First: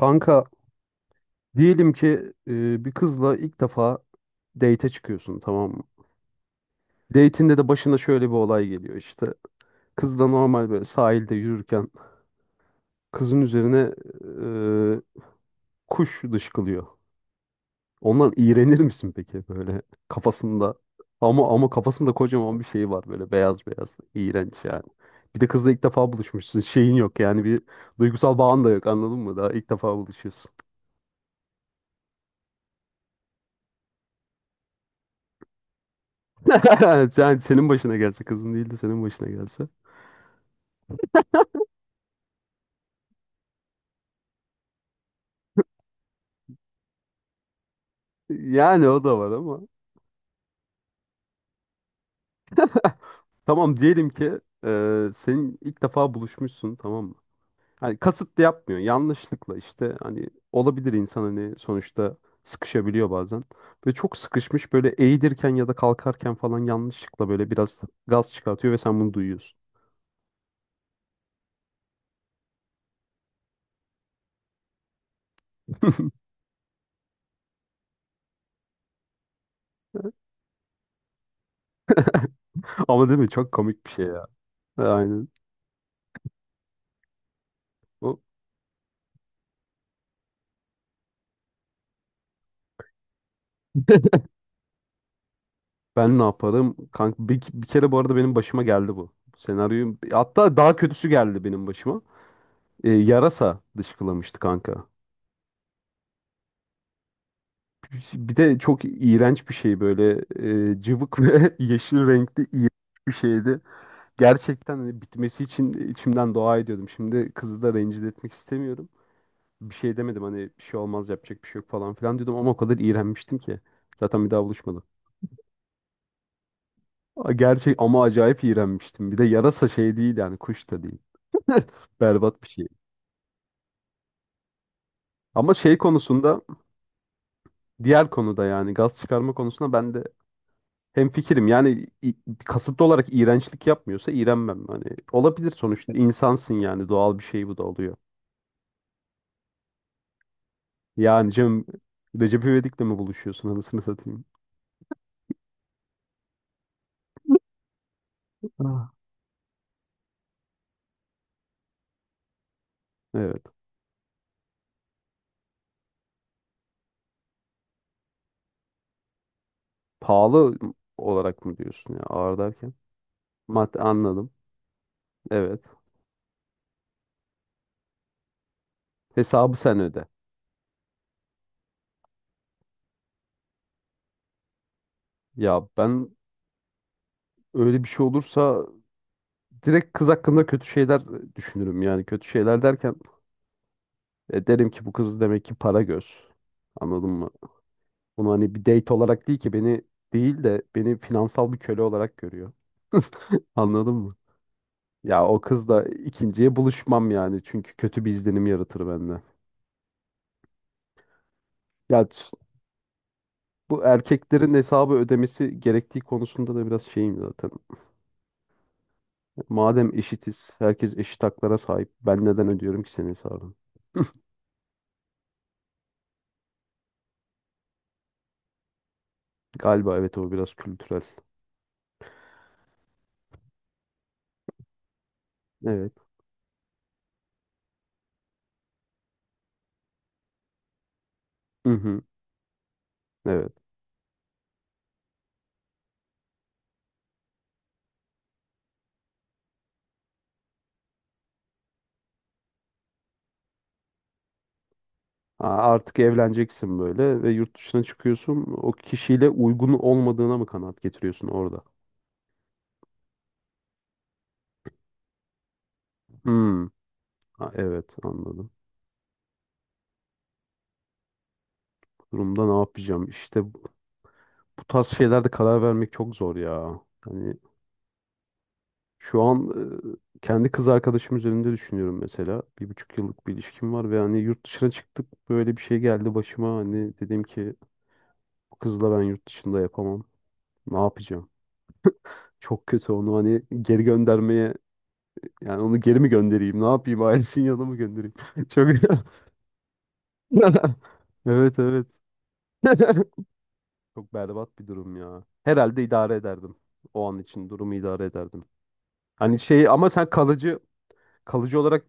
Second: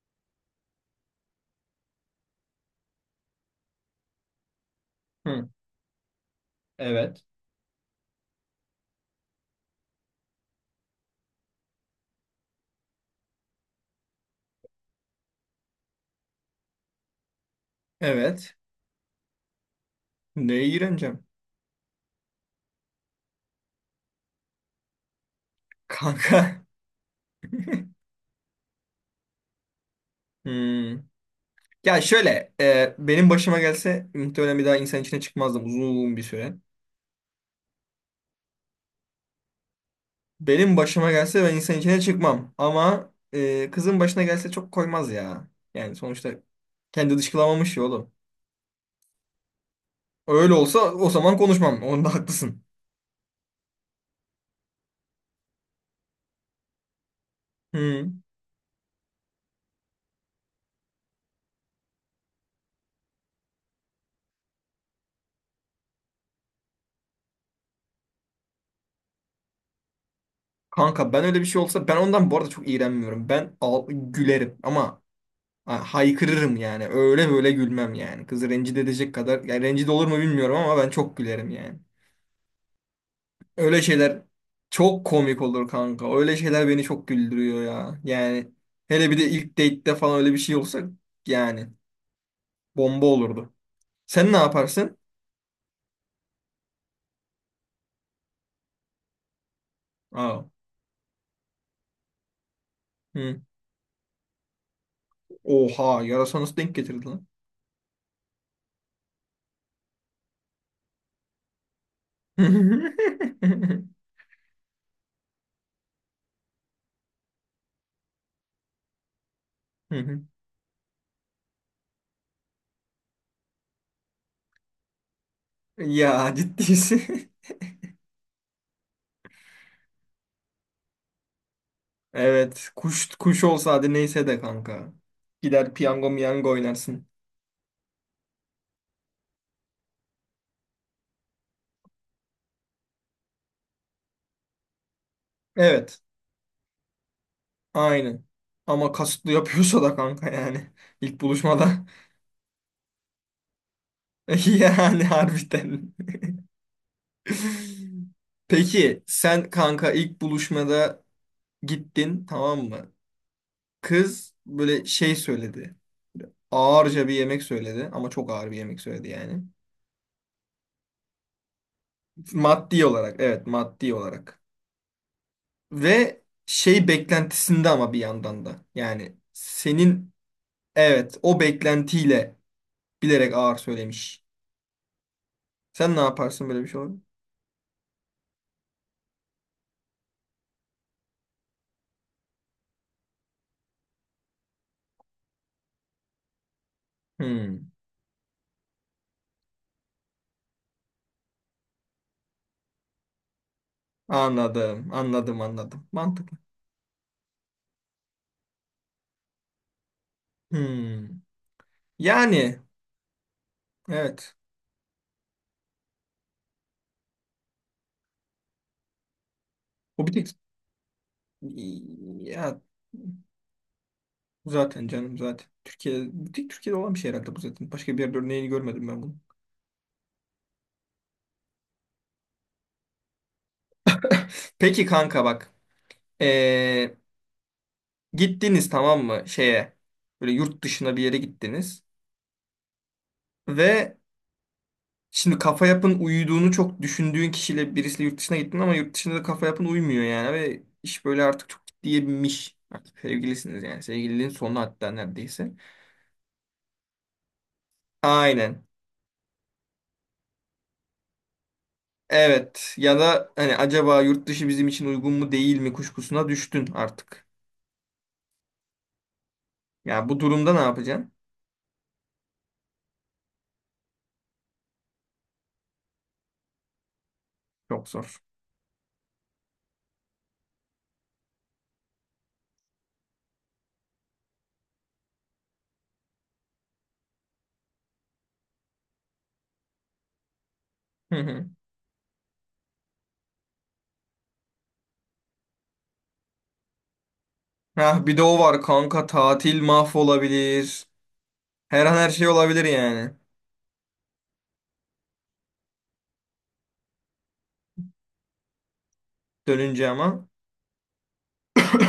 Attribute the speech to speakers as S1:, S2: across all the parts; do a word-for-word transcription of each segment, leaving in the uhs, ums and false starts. S1: Kanka diyelim ki e, bir kızla ilk defa date'e çıkıyorsun
S2: Hı,
S1: tamam mı?
S2: evet.
S1: Date'inde de başına şöyle bir olay geliyor işte. Kız da normal böyle sahilde yürürken kızın üzerine e, kuş dışkılıyor. Ondan
S2: Evet.
S1: iğrenir misin peki böyle
S2: Neye
S1: kafasında?
S2: iğreneceğim?
S1: Ama ama kafasında kocaman bir şey var böyle beyaz beyaz iğrenç yani. Bir de kızla ilk defa buluşmuşsun.
S2: Kanka.
S1: Şeyin yok yani bir duygusal bağın da yok anladın mı? Daha ilk defa buluşuyorsun.
S2: Hmm. Ya şöyle. E, benim başıma gelse muhtemelen bir daha insan içine çıkmazdım uzun bir süre.
S1: Yani senin başına gelse kızın değil de senin başına gelse.
S2: Benim başıma gelse ben insan içine çıkmam. Ama e, kızın başına gelse çok koymaz ya. Yani sonuçta kendi dışkılamamış ya oğlum.
S1: Yani o da var ama.
S2: Öyle olsa o zaman konuşmam. Onda haklısın.
S1: Tamam diyelim ki e, senin ilk defa buluşmuşsun tamam mı? Hani
S2: Hmm.
S1: kasıtlı yapmıyor. Yanlışlıkla işte hani olabilir insan hani sonuçta sıkışabiliyor bazen. Ve çok sıkışmış böyle eğilirken ya da kalkarken falan yanlışlıkla böyle biraz gaz çıkartıyor ve sen bunu duyuyorsun.
S2: Kanka, ben öyle bir şey olsa ben ondan bu arada çok iğrenmiyorum. Ben al gülerim ama ha, haykırırım yani. Öyle böyle gülmem yani. Kızı rencide edecek kadar. Yani rencide olur mu bilmiyorum ama ben çok gülerim yani.
S1: Ama değil mi? Çok
S2: Öyle
S1: komik bir şey
S2: şeyler
S1: ya. E,
S2: çok
S1: Aynen.
S2: komik olur kanka. Öyle şeyler beni çok güldürüyor ya.
S1: O-
S2: Yani hele bir de ilk date'de falan öyle bir şey olsa, yani bomba olurdu. Sen ne yaparsın?
S1: Ben ne yaparım? Kanka bir, bir kere bu arada benim başıma geldi bu. Senaryoyu
S2: Aa.
S1: hatta daha kötüsü geldi benim başıma. E,
S2: Hı.
S1: yarasa dışkılamıştı kanka.
S2: Oha, yarasa nasıl denk getirdi lan?
S1: Bir de çok iğrenç bir şey böyle e, cıvık ve yeşil renkli iğrenç bir şeydi. Gerçekten hani bitmesi için içimden dua ediyordum. Şimdi kızı da rencide etmek istemiyorum. Bir şey
S2: Hı hı.
S1: demedim hani bir şey olmaz yapacak bir şey yok falan filan diyordum ama o kadar iğrenmiştim ki. Zaten bir daha buluşmadım.
S2: Ya ciddiysin.
S1: A- Gerçek ama acayip iğrenmiştim. Bir de yarasa şey değil yani kuş da değil. Berbat bir şey.
S2: Evet. Kuş kuş olsa hadi neyse de kanka.
S1: Ama
S2: Gider
S1: şey
S2: piyango
S1: konusunda
S2: miyango oynarsın.
S1: diğer konuda yani gaz çıkarma konusunda ben de hemfikirim yani i- kasıtlı olarak iğrençlik yapmıyorsa iğrenmem. Hani olabilir sonuçta
S2: Evet.
S1: insansın yani doğal bir şey bu da oluyor.
S2: Aynen. Ama kasıtlı yapıyorsa da kanka yani. İlk
S1: Yani canım
S2: buluşmada.
S1: Recep İvedik'le mi buluşuyorsun anasını satayım?
S2: Yani harbiden.
S1: Ah.
S2: Peki sen kanka ilk buluşmada gittin tamam mı?
S1: Evet.
S2: Kız böyle şey söyledi. Ağırca bir yemek söyledi ama çok ağır bir yemek söyledi yani.
S1: Pahalı olarak mı diyorsun ya ağır derken?
S2: Maddi olarak, evet,
S1: Madde
S2: maddi
S1: anladım.
S2: olarak.
S1: Evet.
S2: Ve şey beklentisinde ama bir yandan da. Yani
S1: Hesabı sen öde.
S2: senin evet, o beklentiyle bilerek ağır söylemiş.
S1: Ya
S2: Sen ne
S1: ben
S2: yaparsın böyle bir şey olur?
S1: öyle bir şey olursa direkt kız hakkında kötü şeyler düşünürüm yani kötü şeyler derken e, derim ki bu kız demek ki para göz. Anladın mı?
S2: Hmm,
S1: Bunu hani bir date olarak değil ki beni değil de beni finansal bir köle olarak görüyor. Anladın mı?
S2: anladım,
S1: Ya o
S2: anladım,
S1: kızla
S2: anladım. Mantıklı.
S1: ikinciye buluşmam yani çünkü kötü bir izlenim yaratır bende.
S2: Hmm.
S1: Ya s-
S2: Yani
S1: Bu
S2: evet.
S1: erkeklerin hesabı ödemesi gerektiği konusunda da biraz şeyim zaten. Madem
S2: O bir tek
S1: eşitiz, herkes eşit haklara sahip. Ben neden
S2: ya
S1: ödüyorum ki senin hesabını?
S2: zaten canım zaten. Türkiye, bir tek Türkiye'de olan bir şey herhalde bu zaten. Başka bir yerde örneğini görmedim ben bunu.
S1: Galiba evet o biraz kültürel.
S2: Peki kanka bak.
S1: Evet.
S2: Ee, Gittiniz tamam mı şeye? Böyle yurt dışına bir yere
S1: Hı
S2: gittiniz
S1: hı. Evet.
S2: ve şimdi kafa yapın uyuduğunu çok düşündüğün kişiyle birisiyle yurt dışına gittin ama yurt dışında da kafa yapın uymuyor yani ve iş böyle artık çok ciddiye binmiş. Artık sevgilisiniz yani sevgililiğin sonu hatta
S1: Ha,
S2: neredeyse.
S1: artık evleneceksin böyle ve yurt dışına çıkıyorsun.
S2: Aynen.
S1: O kişiyle uygun olmadığına mı kanaat getiriyorsun orada?
S2: Evet ya da hani acaba yurt dışı bizim için uygun mu değil mi kuşkusuna
S1: Hmm,
S2: düştün artık.
S1: ha, evet anladım.
S2: Ya bu durumda ne yapacaksın?
S1: Bu durumda ne yapacağım? İşte bu bu tarz şeylerde karar vermek çok zor ya. Hani
S2: Çok zor.
S1: şu an e, kendi kız arkadaşım üzerinde düşünüyorum mesela. Bir buçuk yıllık bir ilişkim var ve hani yurt dışına çıktık böyle bir şey geldi başıma. Hani dedim ki bu kızla ben yurt dışında yapamam. Ne
S2: Hı
S1: yapacağım?
S2: hı.
S1: Çok kötü onu hani geri göndermeye yani onu geri mi göndereyim? Ne yapayım? Ailesinin yanına mı
S2: Ah,
S1: göndereyim?
S2: bir de o var
S1: Çok
S2: kanka, tatil mahvolabilir.
S1: evet
S2: Her
S1: evet.
S2: an her şey olabilir yani.
S1: Çok berbat bir durum ya. Herhalde idare ederdim. O an için durumu idare ederdim. Hani şey
S2: Dönünce
S1: ama sen
S2: ama.
S1: kalıcı kalıcı olarak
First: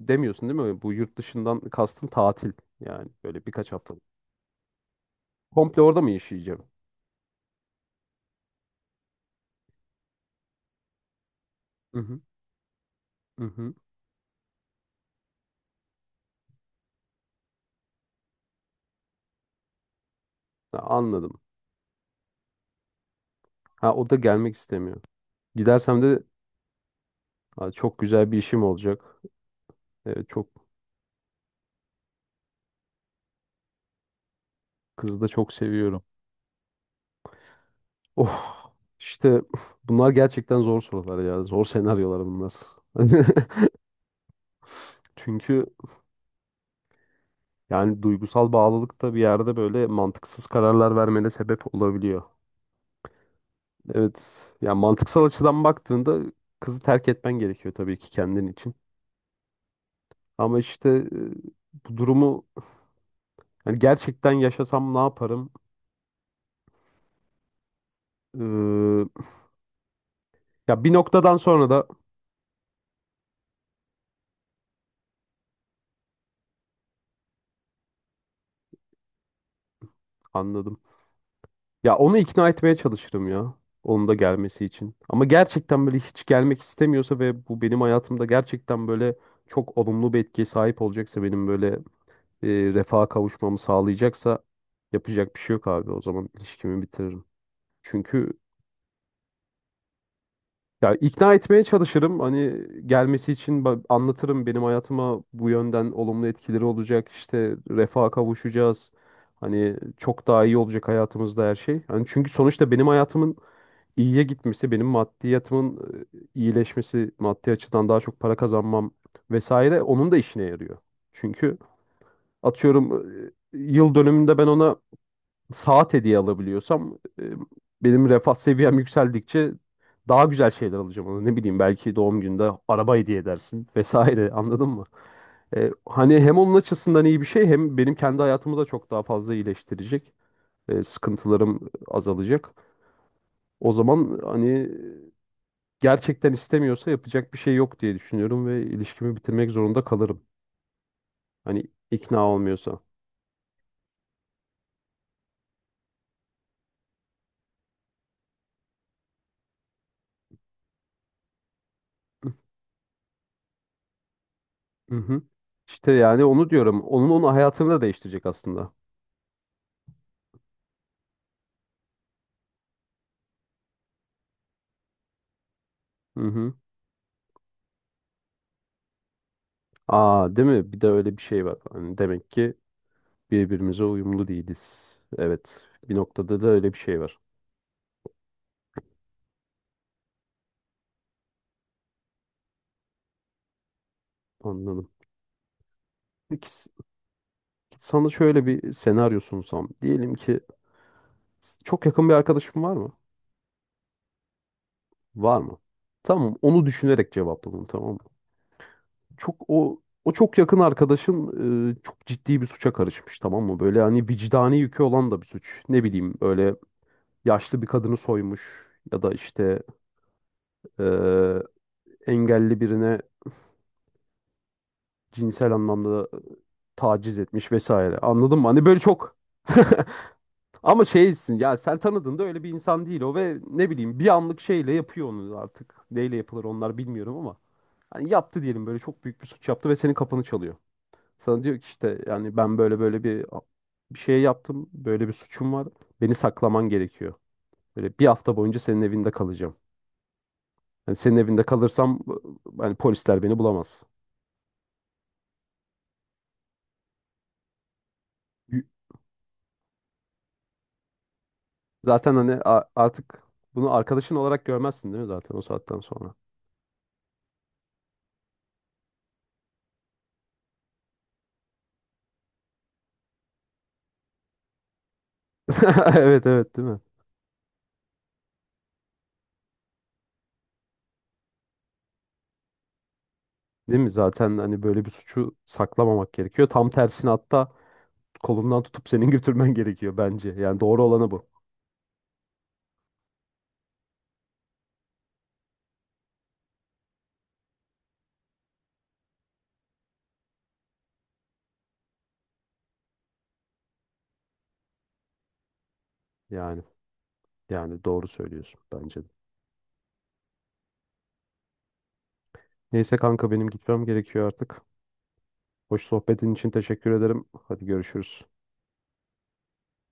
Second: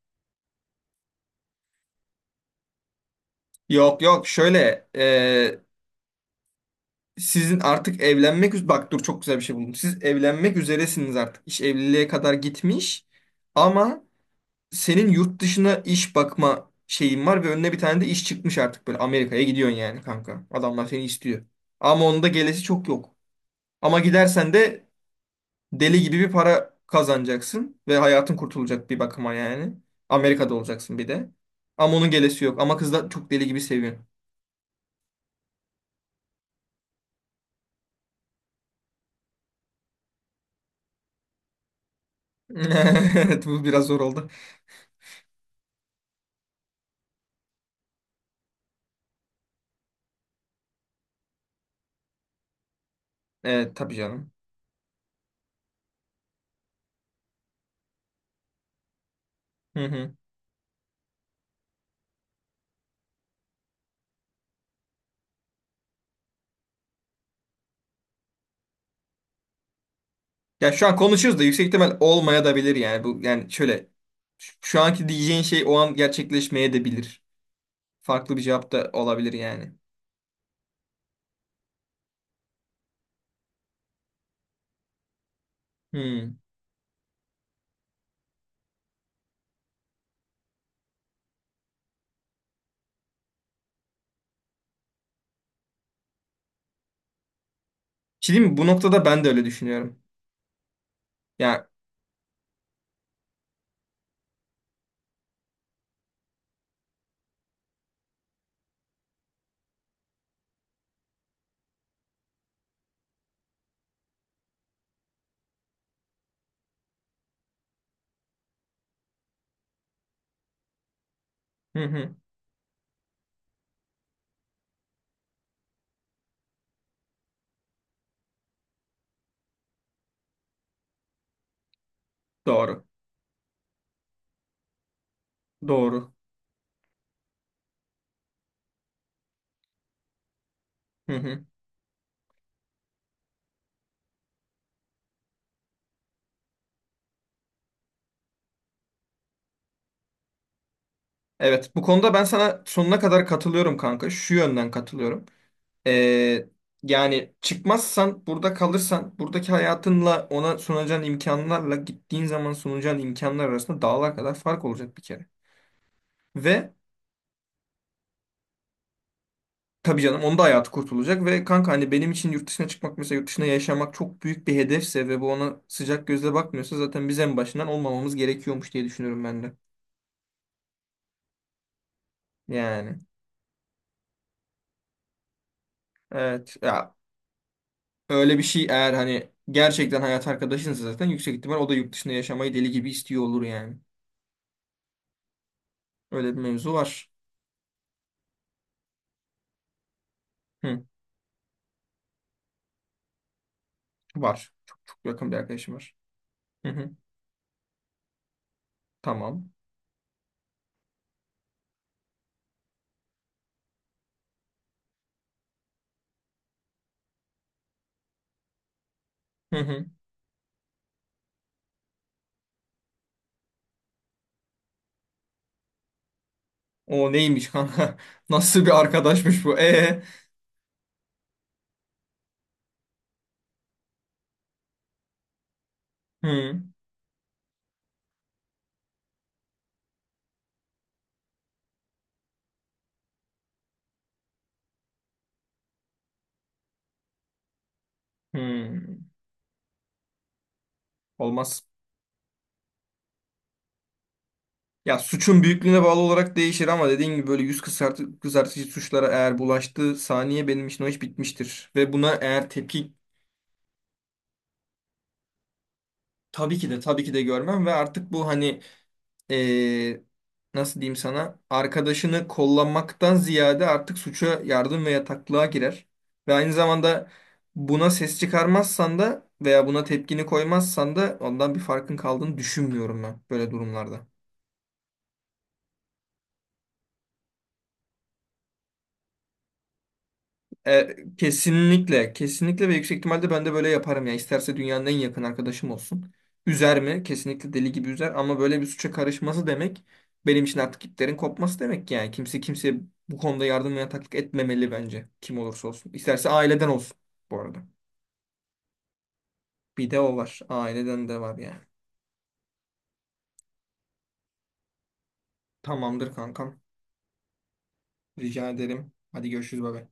S1: demiyorsun değil mi? Bu yurt dışından kastın tatil. Yani böyle birkaç
S2: Yok
S1: haftalık.
S2: yok, şöyle,
S1: Komple orada mı yaşayacağım?
S2: sizin artık evlenmek üz- bak dur, çok güzel bir şey buldum. Siz evlenmek üzeresiniz artık. İş
S1: Hı
S2: evliliğe
S1: hı.
S2: kadar gitmiş
S1: Hı hı.
S2: ama senin yurt dışına iş bakma şeyin var ve önüne bir tane de iş çıkmış, artık böyle Amerika'ya gidiyorsun yani kanka.
S1: Ha,
S2: Adamlar seni
S1: anladım.
S2: istiyor. Ama onun da gelesi çok yok.
S1: Ha
S2: Ama
S1: o da
S2: gidersen
S1: gelmek
S2: de
S1: istemiyor. Gidersem
S2: deli gibi
S1: de
S2: bir para
S1: "Ha,
S2: kazanacaksın
S1: çok
S2: ve
S1: güzel
S2: hayatın
S1: bir işim
S2: kurtulacak bir
S1: olacak.
S2: bakıma yani.
S1: Evet, çok
S2: Amerika'da olacaksın bir de. Ama onun gelesi yok. Ama kız da çok deli gibi seviyor.
S1: kızı da çok seviyorum. Oh işte bunlar gerçekten zor sorular ya. Zor senaryolar bunlar.
S2: Evet, bu biraz zor oldu.
S1: Çünkü yani duygusal bağlılık da bir yerde böyle mantıksız kararlar vermene sebep olabiliyor.
S2: Evet tabii
S1: Evet.
S2: canım.
S1: Yani mantıksal açıdan baktığında kızı terk etmen gerekiyor tabii ki kendin için.
S2: Hı hı.
S1: Ama işte e, bu durumu yani gerçekten yaşasam ne yaparım? Ee,
S2: Ya
S1: Ya
S2: şu
S1: bir
S2: an
S1: noktadan
S2: konuşuyoruz da yüksek
S1: sonra da
S2: ihtimal olmaya da bilir yani. Bu yani şöyle, şu şu anki diyeceğin şey o an gerçekleşmeye de bilir. Farklı bir cevap da olabilir yani.
S1: anladım. Ya onu ikna etmeye çalışırım ya. Onun da gelmesi için. Ama gerçekten böyle hiç
S2: Hmm. Bir
S1: gelmek istemiyorsa ve bu benim hayatımda gerçekten böyle çok olumlu bir etkiye sahip olacaksa benim böyle e, refaha kavuşmamı sağlayacaksa yapacak bir şey yok abi. O zaman ilişkimi bitiririm.
S2: şey
S1: Çünkü
S2: diyeyim mi? Bu noktada ben de öyle düşünüyorum.
S1: ya ikna etmeye
S2: Ya,
S1: çalışırım. Hani gelmesi için ba- anlatırım benim hayatıma bu yönden olumlu etkileri olacak. İşte refaha kavuşacağız. Hani çok daha iyi olacak hayatımızda her şey. Hani çünkü sonuçta benim hayatımın iyiye gitmesi, benim maddiyatımın e, iyileşmesi, maddi açıdan daha çok para kazanmam vesaire onun da işine yarıyor. Çünkü
S2: hı hı.
S1: atıyorum e, yıl dönümünde ben ona saat hediye alabiliyorsam e, benim refah seviyem yükseldikçe daha güzel şeyler alacağım ona. Ne bileyim belki doğum gününde
S2: Doğru.
S1: araba hediye edersin vesaire anladın mı? E,
S2: Doğru.
S1: hani hem onun açısından iyi bir şey hem benim kendi hayatımı da çok daha fazla iyileştirecek. E,
S2: Hı hı.
S1: sıkıntılarım azalacak. O zaman hani gerçekten istemiyorsa yapacak bir şey yok diye düşünüyorum ve ilişkimi bitirmek zorunda kalırım. Hani
S2: Evet, bu konuda ben
S1: ikna
S2: sana
S1: olmuyorsa.
S2: sonuna kadar katılıyorum kanka. Şu yönden katılıyorum. Ee, Yani çıkmazsan, burada kalırsan, buradaki hayatınla ona sunacağın imkanlarla gittiğin zaman sunacağın imkanlar arasında dağlar kadar fark
S1: Hı
S2: olacak bir
S1: hı.
S2: kere.
S1: İşte yani onu
S2: Ve
S1: diyorum. Onun onun hayatını da değiştirecek aslında.
S2: tabii canım, onda da hayatı kurtulacak ve kanka hani benim için yurt dışına çıkmak mesela yurt dışına yaşamak çok büyük bir hedefse ve bu ona sıcak
S1: Hı
S2: gözle
S1: hı.
S2: bakmıyorsa zaten biz en başından olmamamız gerekiyormuş diye düşünüyorum ben de.
S1: Aa, değil mi? Bir de öyle bir şey var. Hani demek ki
S2: Yani
S1: birbirimize uyumlu değiliz. Evet. Bir noktada da
S2: evet
S1: öyle bir
S2: ya,
S1: şey var.
S2: öyle bir şey eğer hani gerçekten hayat arkadaşınsa zaten yüksek ihtimal o da yurt dışında yaşamayı deli gibi istiyor olur yani.
S1: Anladım.
S2: Öyle bir
S1: Peki s-
S2: mevzu var.
S1: Sana şöyle bir senaryo sunsam. Diyelim ki
S2: Hı,
S1: s- çok yakın bir arkadaşın var mı?
S2: var. Çok yakın bir
S1: Var mı?
S2: arkadaşım var.
S1: Tamam, onu
S2: Hı hı,
S1: düşünerek cevapla bunu, tamam mı? Çok
S2: tamam.
S1: o o çok yakın arkadaşın e, çok ciddi bir suça karışmış, tamam mı? Böyle hani vicdani yükü olan da bir suç. Ne bileyim böyle yaşlı bir kadını soymuş ya da
S2: Hı
S1: işte
S2: hı.
S1: e, engelli birine cinsel anlamda
S2: O
S1: taciz
S2: neymiş
S1: etmiş vesaire.
S2: kanka?
S1: Anladın mı? Hani
S2: Nasıl
S1: böyle
S2: bir
S1: çok
S2: arkadaşmış bu? E.
S1: ama şeysin ya sen tanıdığında öyle bir insan değil o ve ne bileyim bir anlık şeyle yapıyor onu artık. Neyle yapılır
S2: Hı.
S1: onlar bilmiyorum ama hani yaptı diyelim böyle çok büyük bir suç yaptı ve senin kapını çalıyor. Sana diyor ki işte yani ben böyle böyle bir bir şey yaptım. Böyle bir suçum var. Beni saklaman gerekiyor. Böyle bir hafta boyunca senin
S2: Hı.
S1: evinde kalacağım. Yani senin evinde
S2: Olmaz.
S1: kalırsam hani polisler beni bulamaz.
S2: Ya suçun büyüklüğüne bağlı olarak değişir ama dediğin gibi böyle yüz kızartı, kızartıcı suçlara eğer bulaştığı saniye benim için o iş bitmiştir. Ve buna
S1: Zaten hani
S2: eğer
S1: a-
S2: tepki
S1: artık bunu arkadaşın olarak görmezsin değil mi zaten o saatten sonra?
S2: tabii ki de, tabii ki de görmem ve artık bu hani eee, nasıl diyeyim sana, arkadaşını kollamaktan ziyade artık suça yardım ve yataklığa girer.
S1: Evet
S2: Ve aynı
S1: evet değil mi?
S2: zamanda buna ses çıkarmazsan da veya buna tepkini koymazsan da ondan bir farkın kaldığını düşünmüyorum ben böyle
S1: Değil mi?
S2: durumlarda.
S1: Zaten hani böyle bir suçu saklamamak gerekiyor. Tam tersine hatta kolundan tutup senin götürmen gerekiyor bence. Yani doğru
S2: E,
S1: olanı bu.
S2: kesinlikle, kesinlikle ve yüksek ihtimalle ben de böyle yaparım ya. İsterse dünyanın en yakın arkadaşım olsun. Üzer mi? Kesinlikle deli gibi üzer ama böyle bir suça karışması demek benim için artık iplerin kopması demek yani. Kimse kimseye bu konuda yardım ve yataklık etmemeli bence. Kim olursa olsun. İsterse
S1: Yani
S2: aileden olsun bu arada.
S1: yani doğru söylüyorsun bence de.
S2: Bir de o var. Aileden de var yani.
S1: Neyse kanka benim gitmem gerekiyor artık. Hoş
S2: Tamamdır
S1: sohbetin için
S2: kankam.
S1: teşekkür ederim. Hadi görüşürüz.
S2: Rica ederim. Hadi görüşürüz baba.